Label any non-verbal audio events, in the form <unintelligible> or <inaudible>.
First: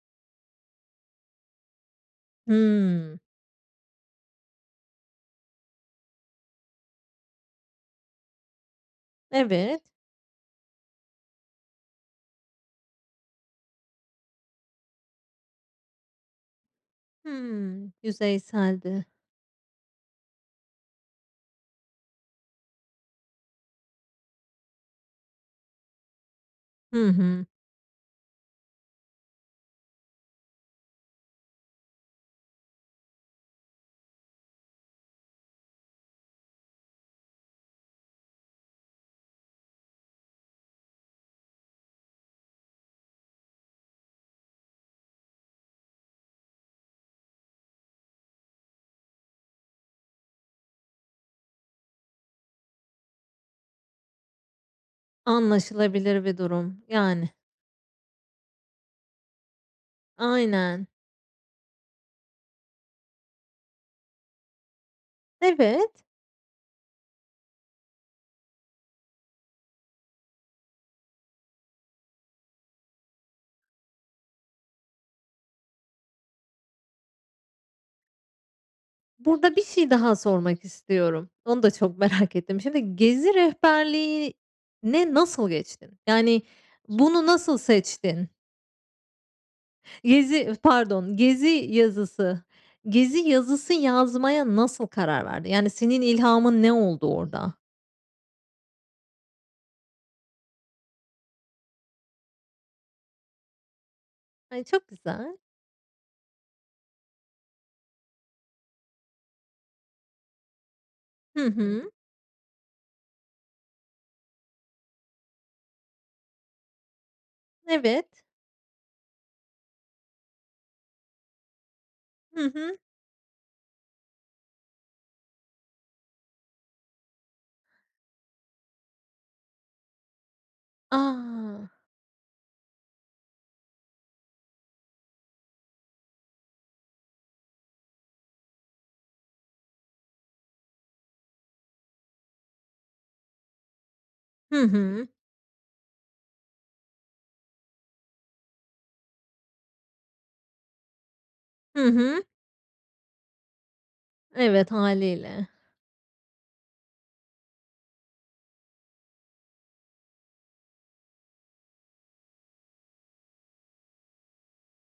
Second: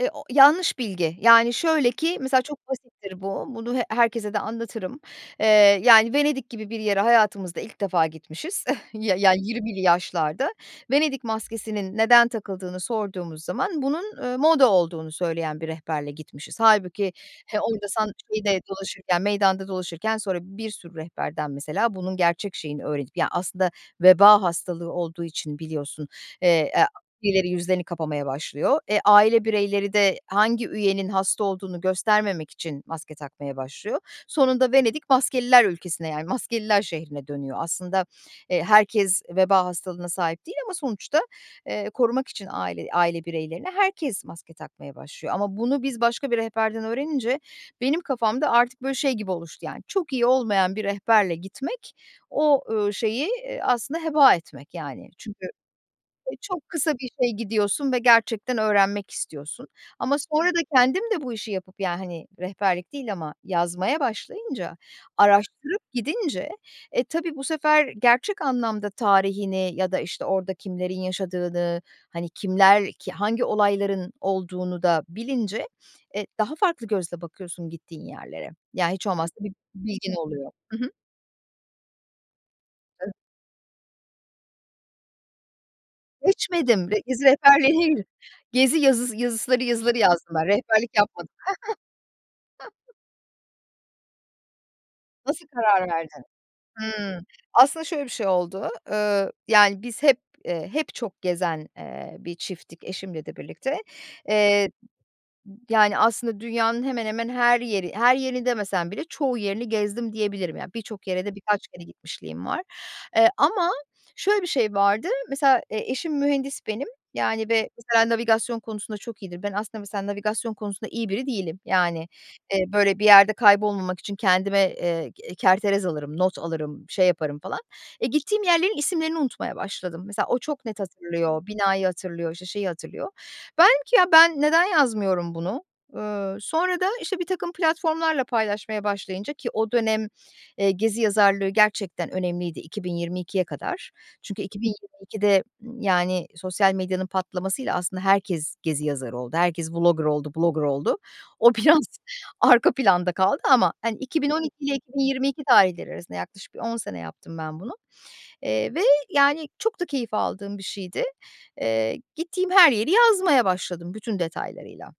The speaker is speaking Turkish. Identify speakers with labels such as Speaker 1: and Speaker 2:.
Speaker 1: E o yanlış bilgi. Yani, şöyle ki mesela çok
Speaker 2: Hımm.
Speaker 1: basittir bu. Bunu he herkese de anlatırım. Eee, yani Venedik gibi bir yere hayatımızda ilk defa gitmişiz <chuckles> ya ya 20'li
Speaker 2: Evet.
Speaker 1: yaşlarda. Venedik maskesinin neden takıldığını sorduğumuz zaman bunun, ııı, moda olduğunu söyleyen bir rehberle gitmişiz. Hâlbuki he
Speaker 2: Hımm,
Speaker 1: <unintelligible>
Speaker 2: yüzeyseldi.
Speaker 1: dolaşırken meydanda dolaşırken, sonra bir sürü rehberden mesela bunun gerçek şeyini öğrenip, ya aslında veba hastalığı olduğu için biliyorsun, eee, aaa,
Speaker 2: Hı hı.
Speaker 1: birileri yüzlerini kapamaya başlıyor. E aile bireyleri de hangi üyenin hasta olduğunu göstermemek için maske takmaya başlıyor. Sonunda Venedik maskeliler ülkesine, yani maskeliler şehrine dönüyor. Aslında, eee, herkes veba hastalığına sahip değil ama sonuçta, eee, korumak için aile aile bireylerini herkes maske takmaya başlıyor. Ama bunu biz başka bir rehberden öğrenince benim kafamda artık, böyle, şey gibi oluştu yani çok iyi olmayan bir rehberle gitmek o, ııı, şeyi, eee, aslında heba etmek yani. Çünkü,
Speaker 2: Anlaşılabilir
Speaker 1: e
Speaker 2: bir
Speaker 1: çok
Speaker 2: durum.
Speaker 1: kısa bir
Speaker 2: Yani.
Speaker 1: şeye gidiyorsun ve gerçekten öğrenmek istiyorsun. Ama sonra da
Speaker 2: Aynen.
Speaker 1: kendim de bu işi yapıp ya hani rehberlik değil ama yazmaya başlayınca, araştırıp
Speaker 2: Evet.
Speaker 1: gidince, e tabii bu sefer gerçek anlamda tarihini ya da, işte, orada kimlerin yaşadığını, hani kimler, ki hangi olayların olduğunu da bilince, e daha farklı gözle bakıyorsun gittiğin yerlere. Ya, hiç olmazsa bir
Speaker 2: Burada bir şey
Speaker 1: bilgin
Speaker 2: daha
Speaker 1: oluyor.
Speaker 2: sormak
Speaker 1: Hı hı.
Speaker 2: istiyorum. Onu da çok merak ettim. Şimdi gezi rehberliğine nasıl geçtin? Yani
Speaker 1: Geçmedim
Speaker 2: bunu
Speaker 1: <unintelligible>
Speaker 2: nasıl
Speaker 1: değil.
Speaker 2: seçtin?
Speaker 1: Gezi yazıs yazısıları yazıları yazdım ben.
Speaker 2: Yezi,
Speaker 1: Rehberlik
Speaker 2: pardon
Speaker 1: yapmadım.
Speaker 2: gezi yazısı.
Speaker 1: <chuckles>
Speaker 2: Gezi yazısı yazmaya nasıl karar
Speaker 1: Nasıl
Speaker 2: verdin? Yani,
Speaker 1: karar
Speaker 2: senin
Speaker 1: verdin?
Speaker 2: ilhamın ne oldu
Speaker 1: Hımm.
Speaker 2: orada?
Speaker 1: Aslında şöyle bir şey oldu. Iıı, yani biz hep, eee, hep çok gezen, eee, bir çifttik eşimle de birlikte.
Speaker 2: Ay,
Speaker 1: Eee,
Speaker 2: çok güzel.
Speaker 1: b yani aslında dünyanın hemen hemen her yeri her yerini demesem bile çoğu yerini gezdim diyebilirim. Yani, birçok yere de
Speaker 2: Hı
Speaker 1: birkaç kere
Speaker 2: hı.
Speaker 1: gitmişliğim var. Eee, ama şöyle bir şey vardı. Mesela, eee, eşim mühendis benim. Yani ve
Speaker 2: Evet.
Speaker 1: mesela navigasyon konusunda çok iyidir. Ben aslında mesela navigasyon konusunda iyi biri değilim. Yani,
Speaker 2: Hı
Speaker 1: eee,
Speaker 2: hı.
Speaker 1: böyle, bir yerde kaybolmamak için kendime, eee, ge eee, kerterez alırım, not alırım, şey yaparım falan. E, gittiğim yerlerin isimlerini unutmaya başladım. Mesela o çok net hatırlıyor,
Speaker 2: A!
Speaker 1: binayı hatırlıyor, işte, şeyi hatırlıyor. Ben dedim ki ya ben neden yazmıyorum bunu. Iıı, sonra da, işte, bir takım platformlarla paylaşmaya başlayınca ki o dönem, eee, gezi yazarlığı gerçekten önemliydi 2022'ye kadar. Çünkü
Speaker 2: Hı
Speaker 1: iki bin yirmi
Speaker 2: hı.
Speaker 1: ikide, ımm, yani sosyal medyanın patlamasıyla aslında herkes gezi yazarı oldu. Herkes Vlogger oldu, Blogger oldu. O
Speaker 2: Hı
Speaker 1: biraz
Speaker 2: hı.
Speaker 1: arka planda kaldı ama, hani, 2012
Speaker 2: Evet,
Speaker 1: ile 2022
Speaker 2: hâliyle.
Speaker 1: tarihleri arasında yaklaşık bir 10 sene yaptım ben bunu. Eee, ve yani çok da keyif aldığım bir şeydi. Eee, gittiğim her yeri yazmaya başladım bütün detaylarıyla.